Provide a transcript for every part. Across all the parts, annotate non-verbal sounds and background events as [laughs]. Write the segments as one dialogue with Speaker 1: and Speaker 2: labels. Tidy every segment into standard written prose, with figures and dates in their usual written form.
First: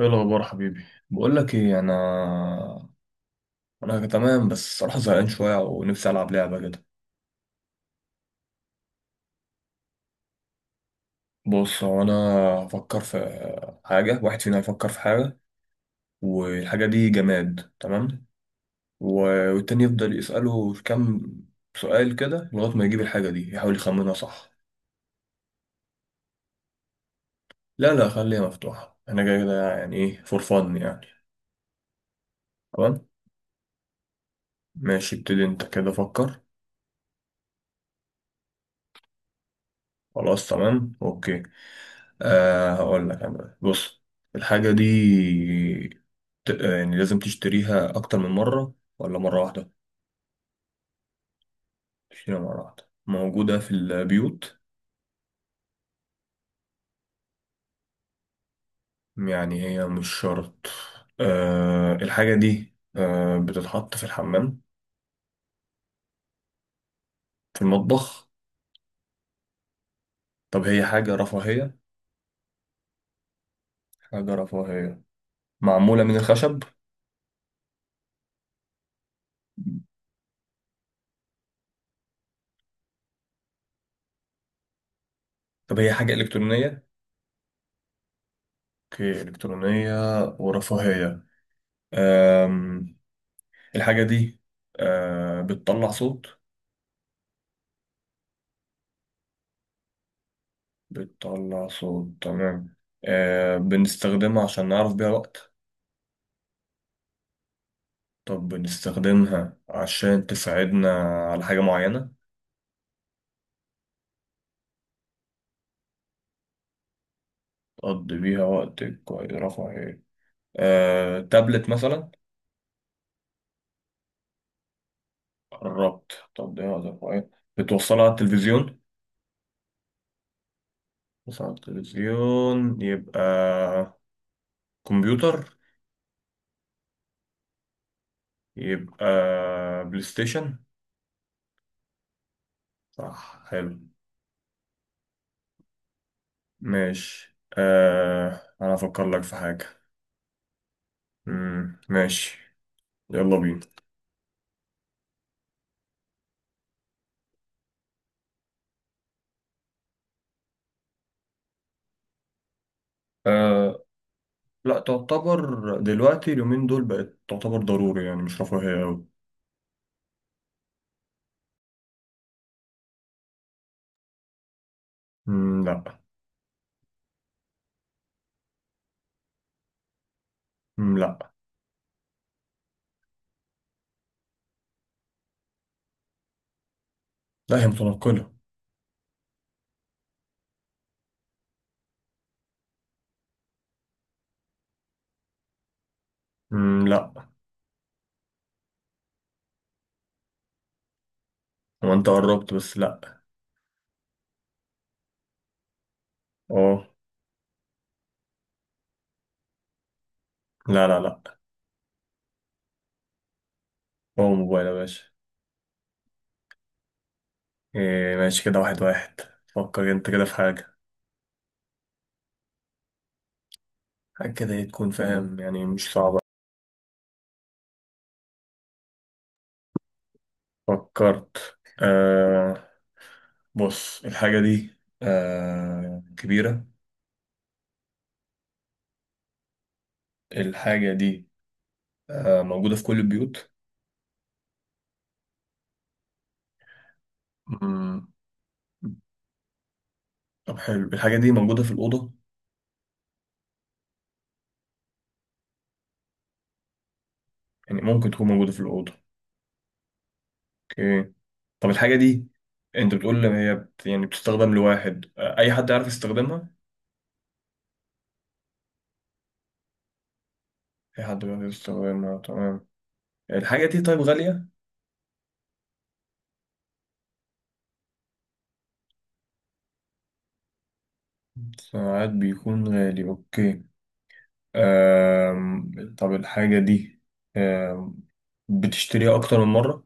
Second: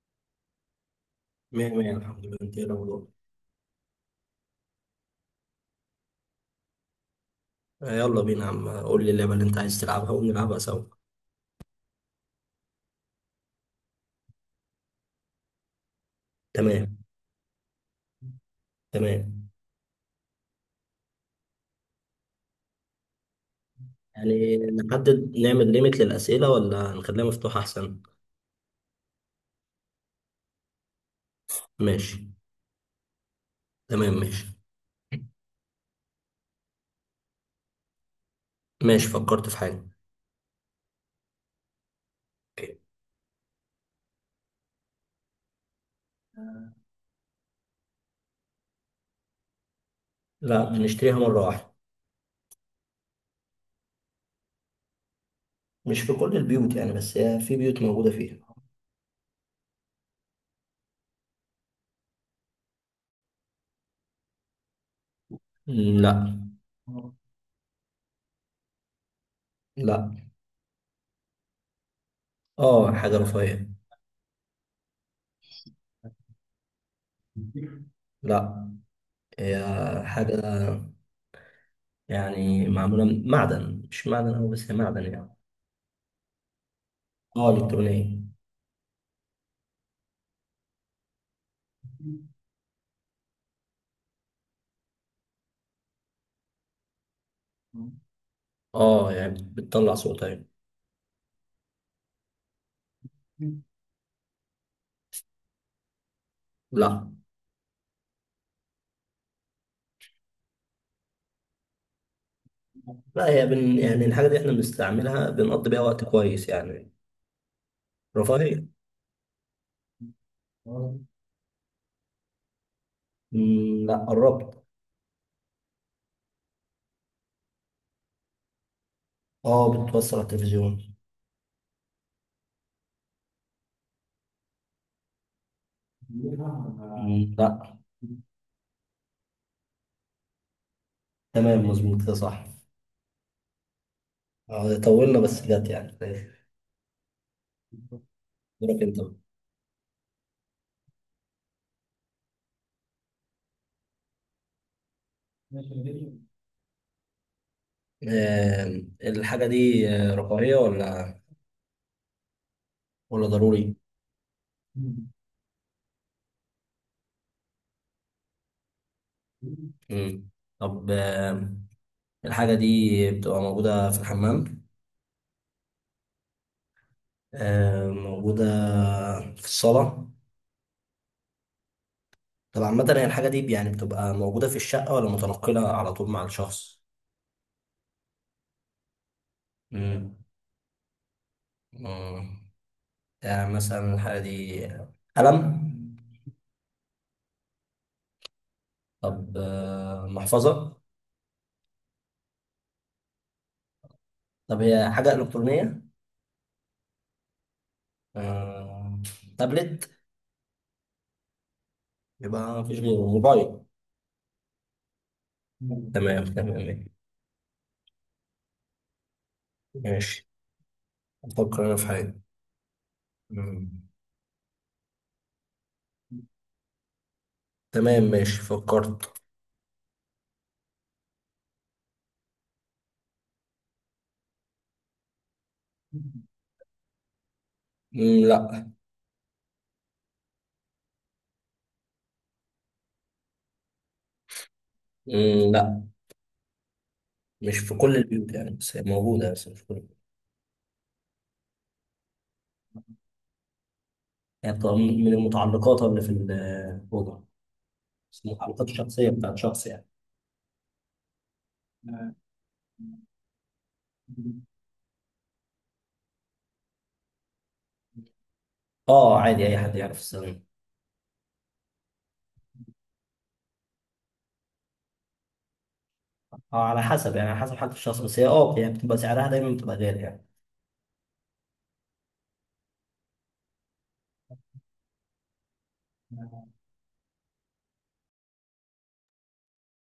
Speaker 1: ايه الاخبار حبيبي؟ بقول لك
Speaker 2: مية
Speaker 1: ايه
Speaker 2: مية الحمد لله، انت ايه
Speaker 1: انا.
Speaker 2: الاخبار؟
Speaker 1: انا تمام، بس الصراحه زهقان شويه، ونفسي العب لعبه كده.
Speaker 2: آه، يلا بينا يا عم، قول لي اللعبة اللي انت عايز تلعبها ونلعبها سوا.
Speaker 1: بص، هو انا هفكر في حاجه. واحد فينا هيفكر في حاجه، والحاجه
Speaker 2: تمام.
Speaker 1: دي جماد، تمام.
Speaker 2: تمام.
Speaker 1: والتاني يفضل يساله كام سؤال كده لغايه ما يجيب الحاجه دي، يحاول يخمنها، صح؟
Speaker 2: يعني نحدد نعمل ليميت للأسئلة ولا نخليها مفتوحة
Speaker 1: لا،
Speaker 2: أحسن؟
Speaker 1: لا، خليها مفتوحه، انا جاي كده يعني ايه فور فن يعني.
Speaker 2: ماشي.
Speaker 1: تمام،
Speaker 2: تمام ماشي.
Speaker 1: ماشي، ابتدي انت كده، فكر.
Speaker 2: ماشي، فكرت في حاجة.
Speaker 1: خلاص، تمام، اوكي.
Speaker 2: اوكي.
Speaker 1: هقول لك انا، بص. الحاجه دي، يعني لازم تشتريها أكتر من مرة ولا مرة واحدة؟
Speaker 2: لا، بنشتريها مرة واحدة.
Speaker 1: تشتريها مرة واحدة، موجودة في البيوت،
Speaker 2: مش في كل البيوت يعني، بس هي في بيوت موجودة فيها.
Speaker 1: يعني هي مش شرط. الحاجة دي بتتحط في الحمام؟
Speaker 2: لا.
Speaker 1: في المطبخ؟
Speaker 2: لا.
Speaker 1: طب هي حاجة رفاهية؟
Speaker 2: اه، حاجة رفاهية.
Speaker 1: حاجة رفاهية، معمولة من الخشب؟
Speaker 2: لا، هي حاجة يعني معمولة من معدن، مش معدن أوي بس هي معدن يعني.
Speaker 1: طب هي حاجة إلكترونية؟
Speaker 2: اه، إلكترونية.
Speaker 1: أوكي، إلكترونية ورفاهية. أم الحاجة دي بتطلع صوت؟
Speaker 2: اه، يعني بتطلع صوت. ايوه.
Speaker 1: بتطلع صوت، تمام.
Speaker 2: مم.
Speaker 1: بنستخدمها عشان نعرف بيها وقت؟
Speaker 2: لا.
Speaker 1: طب بنستخدمها عشان تساعدنا على حاجة معينة؟
Speaker 2: لا، هي يعني الحاجة دي احنا بنستعملها، بنقضي بيها وقت كويس يعني.
Speaker 1: تقضي بيها
Speaker 2: رفاهية.
Speaker 1: وقت كويس، رفع ايه؟ آه، تابلت مثلا؟
Speaker 2: مم، لا قربت.
Speaker 1: قربت، تقضي وقت، رفع ايه؟ بتوصلها على التلفزيون؟
Speaker 2: اه، بتوصل على التلفزيون.
Speaker 1: بتوصلها على التلفزيون، يبقى كمبيوتر؟
Speaker 2: مم، لا.
Speaker 1: يبقى بلاي ستيشن؟
Speaker 2: تمام، مظبوط، ده صح.
Speaker 1: صح، حلو.
Speaker 2: طولنا بس جت يعني. ماشي.
Speaker 1: ماشي، انا
Speaker 2: دورك انت
Speaker 1: افكر
Speaker 2: بقى.
Speaker 1: لك في حاجة. مم. ماشي، يلا بينا.
Speaker 2: آه، الحاجة دي رفاهية ولا ضروري؟
Speaker 1: آه، لا، تعتبر دلوقتي اليومين دول بقت تعتبر ضروري، يعني مش رفاهية أوي.
Speaker 2: مم. طب الحاجة دي بتبقى موجودة في الحمام؟
Speaker 1: مم، لا.
Speaker 2: موجودة في الصالة.
Speaker 1: مم، لا.
Speaker 2: طب عامة هي الحاجة دي يعني بتبقى موجودة في الشقة ولا متنقلة على طول مع الشخص؟
Speaker 1: لا، هي متنقلة.
Speaker 2: مم. مم. يعني مثلا الحاجة دي قلم.
Speaker 1: مم، لا.
Speaker 2: طب محفظة.
Speaker 1: هو انت قربت بس لا.
Speaker 2: طب هي حاجة إلكترونية.
Speaker 1: اه.
Speaker 2: آه، تابلت.
Speaker 1: لا، لا، لا.
Speaker 2: يبقى مفيش غيره موبايل.
Speaker 1: هو موبايل يا باشا.
Speaker 2: مم. تمام. تمام.
Speaker 1: إيه، ماشي كده، واحد واحد. فكر انت كده
Speaker 2: ماشي،
Speaker 1: في حاجة.
Speaker 2: أفكر أنا في حاجة. مم.
Speaker 1: حاجة كده ايه، تكون فاهم، يعني مش صعبة.
Speaker 2: تمام ماشي، فكرت.
Speaker 1: فكرت. بص، الحاجة دي كبيرة؟
Speaker 2: مم، لا.
Speaker 1: الحاجة دي موجودة في كل البيوت؟
Speaker 2: مم، لا. مش في كل
Speaker 1: مم،
Speaker 2: البيوت يعني، بس هي موجودة بس مش في كل.
Speaker 1: طب حلو، الحاجة دي موجودة في الأوضة؟
Speaker 2: يعني بتبقى من المتعلقات اللي في الأوضة،
Speaker 1: يعني ممكن
Speaker 2: بس
Speaker 1: تكون موجودة في
Speaker 2: المتعلقات
Speaker 1: الأوضة.
Speaker 2: الشخصية بتاعت شخص يعني.
Speaker 1: اوكي، طب الحاجة دي، انت بتقول ان هي يعني بتستخدم لواحد، اي حد يعرف يستخدمها؟
Speaker 2: اه، عادي أي حد يعرف الصينية.
Speaker 1: اي حد بيعرف يستخدمها، تمام. الحاجة دي طيب غالية؟
Speaker 2: اه، على حسب يعني على حسب حالة الشخص، بس هي يعني بتبقى سعرها دايما بتبقى غالي يعني.
Speaker 1: ساعات بيكون غالي، اوكي. طب الحاجة دي أم... بتشتريها اكتر من مرة؟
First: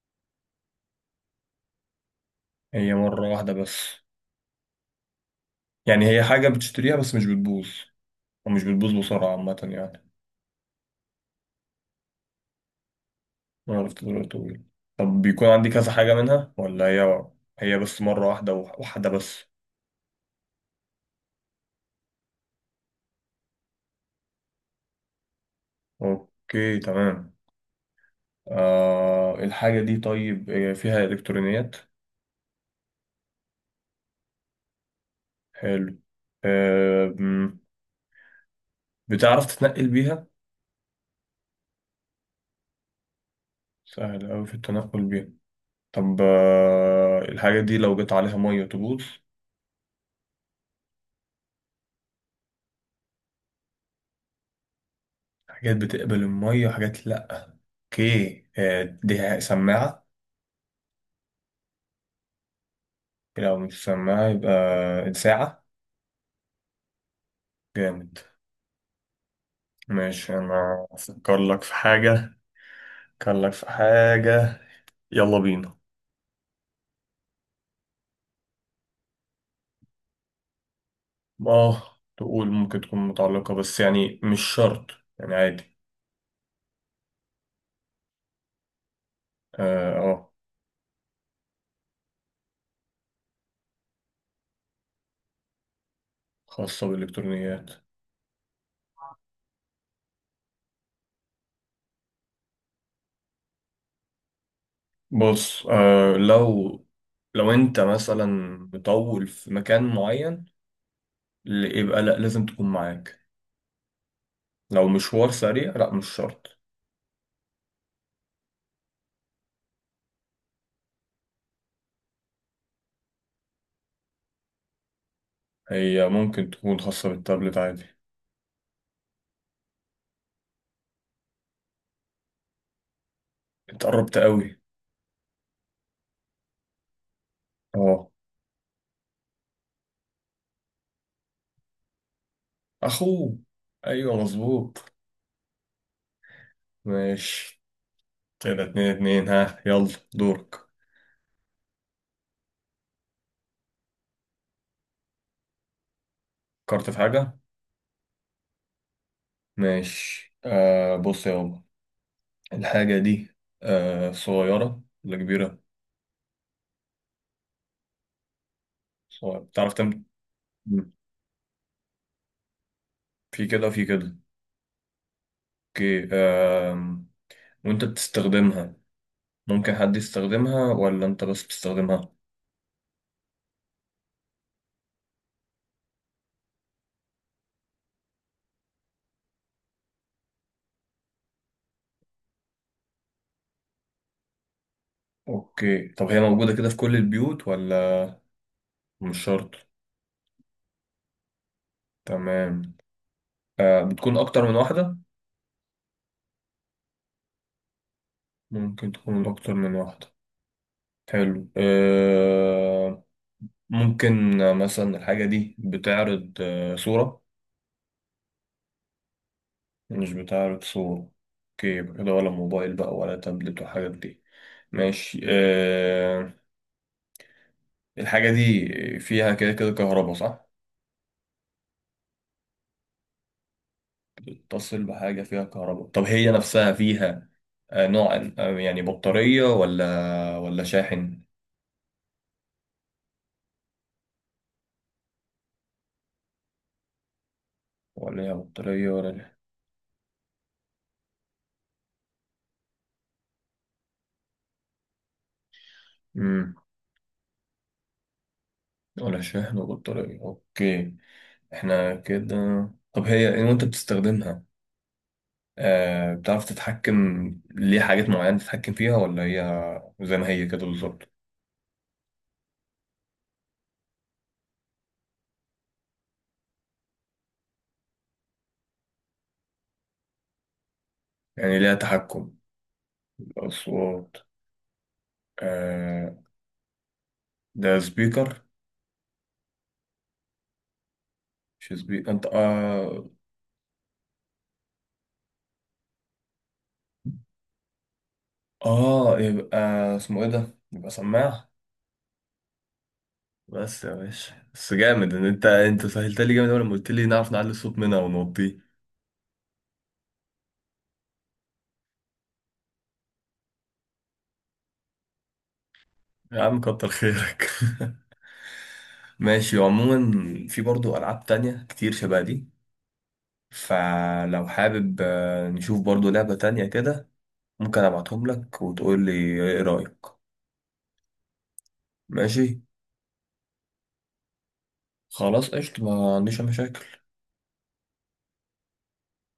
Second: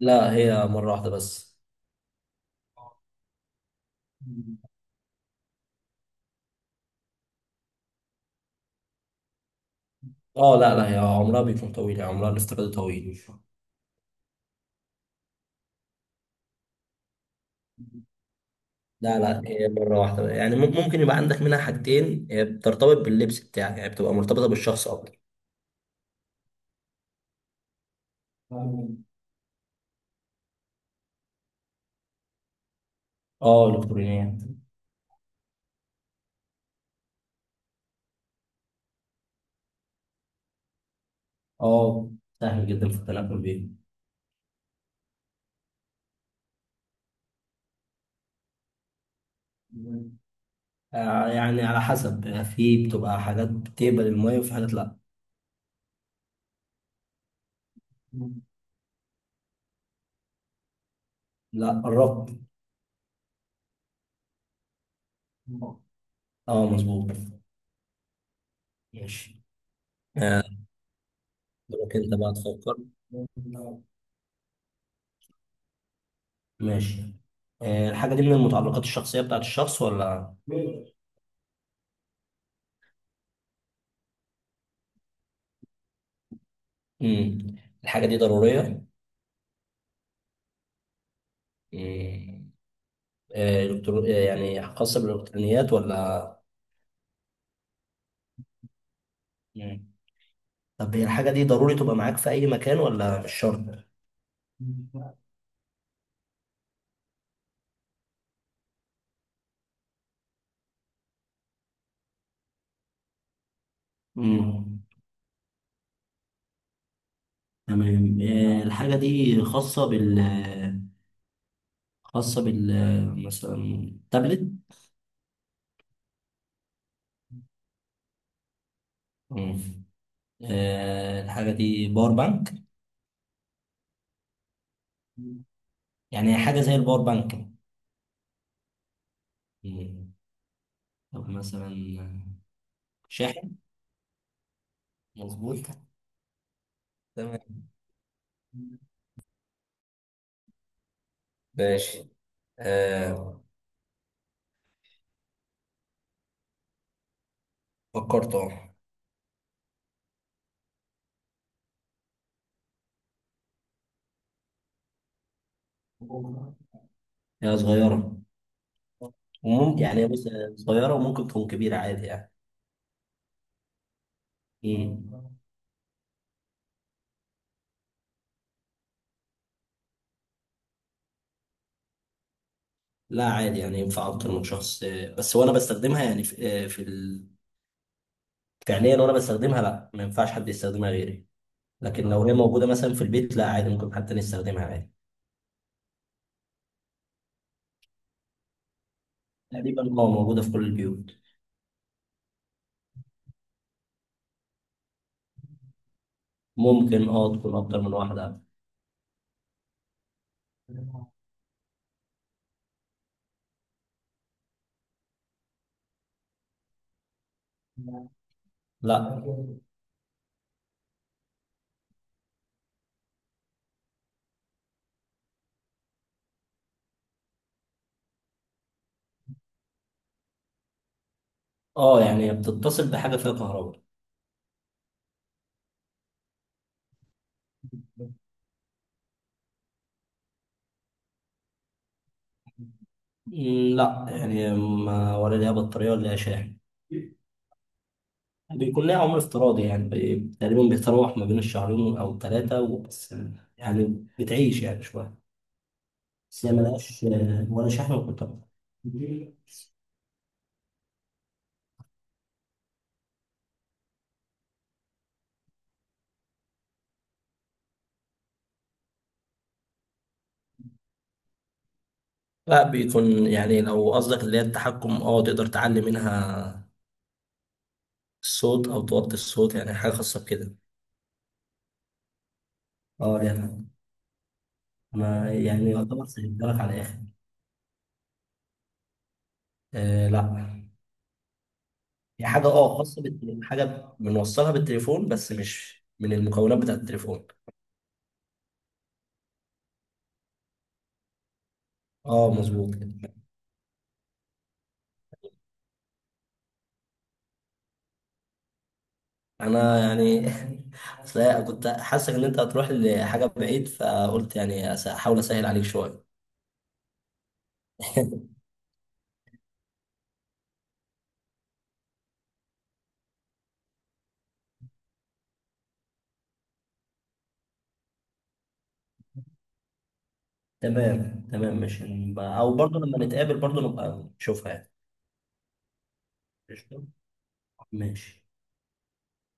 Speaker 2: لا، هي مرة واحدة بس.
Speaker 1: هي مرة واحدة بس، يعني هي حاجة بتشتريها بس مش بتبوظ، ومش بتبوظ بسرعة عامة يعني.
Speaker 2: اه. لا. لا، هي عمرها بيكون طويل، يعني عمرها الاستفادة طويل.
Speaker 1: انا عرفت دلوقتي، تقول طب بيكون عندي كذا حاجة منها، ولا هي بس مرة واحدة وحدة
Speaker 2: لا. لا،
Speaker 1: بس؟
Speaker 2: هي مرة واحدة يعني ممكن يبقى عندك منها حاجتين، هي بترتبط باللبس بتاعك يعني، بتبقى مرتبطة بالشخص أكتر.
Speaker 1: اوكي، تمام. الحاجة دي طيب فيها إلكترونيات؟
Speaker 2: اه، إلكترونيات.
Speaker 1: حلو. آه مم، بتعرف تتنقل بيها؟
Speaker 2: اه، سهل جدا في التنقل
Speaker 1: سهل أوي في التنقل بيها. طب الحاجة دي لو جت عليها مية تبوظ؟
Speaker 2: بيه. يعني على حسب، يعني في بتبقى حاجات بتقبل المية وفي حاجات لا.
Speaker 1: حاجات بتقبل المية، حاجات لأ، أوكي. دي سماعة؟
Speaker 2: لا، قربت.
Speaker 1: لو مش سماعة يبقى ساعة؟
Speaker 2: اه، مظبوط.
Speaker 1: جامد.
Speaker 2: ماشي.
Speaker 1: ماشي،
Speaker 2: آه،
Speaker 1: أنا أفكر لك في
Speaker 2: دورك انت بقى
Speaker 1: حاجة.
Speaker 2: تفكر.
Speaker 1: أفكر لك في حاجة، يلا بينا.
Speaker 2: ماشي. الحاجة دي من المتعلقات الشخصية بتاعت الشخص ولا.
Speaker 1: اه، تقول ممكن تكون متعلقة بس، يعني مش شرط، يعني عادي.
Speaker 2: مم. الحاجة دي ضرورية.
Speaker 1: اه، آه،
Speaker 2: مم. آه، إلكترو... آه، يعني خاصة بالإلكترونيات ولا.
Speaker 1: خاصة بالإلكترونيات.
Speaker 2: مم. طب هي الحاجة دي ضروري تبقى معاك في أي مكان ولا مش شرط؟
Speaker 1: بص، لو انت مثلا مطول في مكان معين، يبقى لا، لازم تكون معاك.
Speaker 2: مم.
Speaker 1: لو مشوار سريع، لا، مش شرط.
Speaker 2: تمام. الحاجة دي خاصة بال مثلا تابلت.
Speaker 1: هي ممكن تكون خاصة بالتابلت عادي.
Speaker 2: مم. الحاجة دي باور بانك.
Speaker 1: انت قربت قوي.
Speaker 2: يعني حاجة زي الباور بانك.
Speaker 1: اه.
Speaker 2: مم. طب مثلا
Speaker 1: اخوه.
Speaker 2: شاحن.
Speaker 1: ايوه، مظبوط.
Speaker 2: مظبوط. تمام.
Speaker 1: ماشي. كده اتنين اتنين، ها، يلا، دورك.
Speaker 2: ماشي. آه
Speaker 1: فكرت في حاجة،
Speaker 2: فكرت اه.
Speaker 1: ماشي. بص يا بابا، الحاجة دي صغيرة ولا كبيرة؟
Speaker 2: هي صغيرة
Speaker 1: صغيرة، بتعرف
Speaker 2: وممكن يعني بص،
Speaker 1: مم.
Speaker 2: صغيرة وممكن تكون كبيرة عادي يعني.
Speaker 1: في كده في كده،
Speaker 2: مم.
Speaker 1: اوكي. وانت بتستخدمها، ممكن حد يستخدمها ولا انت بس بتستخدمها؟
Speaker 2: لا، عادي يعني ينفع أكتر من شخص، بس وأنا بستخدمها يعني في فعليا، وانا بستخدمها لا ما ينفعش حد يستخدمها غيري، لكن لو هي موجوده مثلا في البيت لا عادي، ممكن حد تاني يستخدمها عادي.
Speaker 1: اوكي، طب هي موجودة كده في كل البيوت ولا مش شرط؟
Speaker 2: تقريبا موجوده في كل البيوت.
Speaker 1: تمام. بتكون اكتر من واحدة؟
Speaker 2: ممكن تكون اكتر من واحده.
Speaker 1: ممكن تكون اكتر من واحدة، حلو. ممكن مثلا الحاجة دي بتعرض صورة؟
Speaker 2: لا.
Speaker 1: مش بتعرض صورة، اوكي. يبقى كده ولا موبايل بقى ولا تابلت والحاجات دي. ماشي. الحاجة دي فيها كده كده كهرباء، صح؟
Speaker 2: اه، يعني بتتصل بحاجه فيها كهرباء.
Speaker 1: بتتصل بحاجة فيها كهرباء، طب هي نفسها فيها نوع يعني بطارية ولا شاحن؟
Speaker 2: مم، لا، يعني ما ولا ليها بطاريه ولا ليها شاحن.
Speaker 1: ولا هي
Speaker 2: بيكون
Speaker 1: بطارية
Speaker 2: ليها عمر
Speaker 1: ولا؟
Speaker 2: افتراضي يعني تقريبا بيتراوح ما بين الشهرين او ثلاثه وبس، يعني بتعيش يعني شويه. بس هي
Speaker 1: مم.
Speaker 2: ملهاش ولا شحن ولا
Speaker 1: ولا
Speaker 2: كهرباء.
Speaker 1: شاحن وبطارية، اوكي. احنا كده. طب هي إيه وانت بتستخدمها؟ بتعرف تتحكم ليه حاجات معينة، تتحكم فيها ولا هي زي ما هي كده بالظبط؟
Speaker 2: لا، بيكون يعني لو قصدك اللي هي التحكم، تقدر تعلي منها الصوت او توطي الصوت، يعني حاجه خاصه بكده.
Speaker 1: يعني ليها تحكم
Speaker 2: اه، يعني.
Speaker 1: أصوات.
Speaker 2: انا يعني يعتبر
Speaker 1: آه
Speaker 2: سهلتها لك على الاخر.
Speaker 1: ده سبيكر؟
Speaker 2: آه، لا.
Speaker 1: مش سبيكر انت.
Speaker 2: هي حاجه خاصه بالتليفون، حاجه بنوصلها بالتليفون بس مش من المكونات بتاعت التليفون.
Speaker 1: اه، يبقى اسمه ايه ده، يبقى سماعة.
Speaker 2: اه، مظبوط كده.
Speaker 1: بس يا باشا، بس جامد ان انت سهلت لي جامد أوي لما قلت لي نعرف نعلي الصوت منها ونوطيه.
Speaker 2: انا يعني [laughs] أصل أنا كنت حاسس ان انت هتروح لحاجه بعيد، فقلت يعني احاول اسهل عليك شويه.
Speaker 1: يا عم كتر خيرك.
Speaker 2: [laughs]
Speaker 1: [laughs] ماشي، وعموما في برضو العاب تانية كتير شبه دي، فلو حابب نشوف برضو لعبة تانية كده، ممكن ابعتهم لك وتقول لي ايه رأيك.
Speaker 2: تمام. تمام. مش.
Speaker 1: ماشي،
Speaker 2: او برضه لما نتقابل برضه نبقى نشوفها.
Speaker 1: خلاص، قشطة، ما عنديش أي مشاكل.
Speaker 2: يعني ماشي.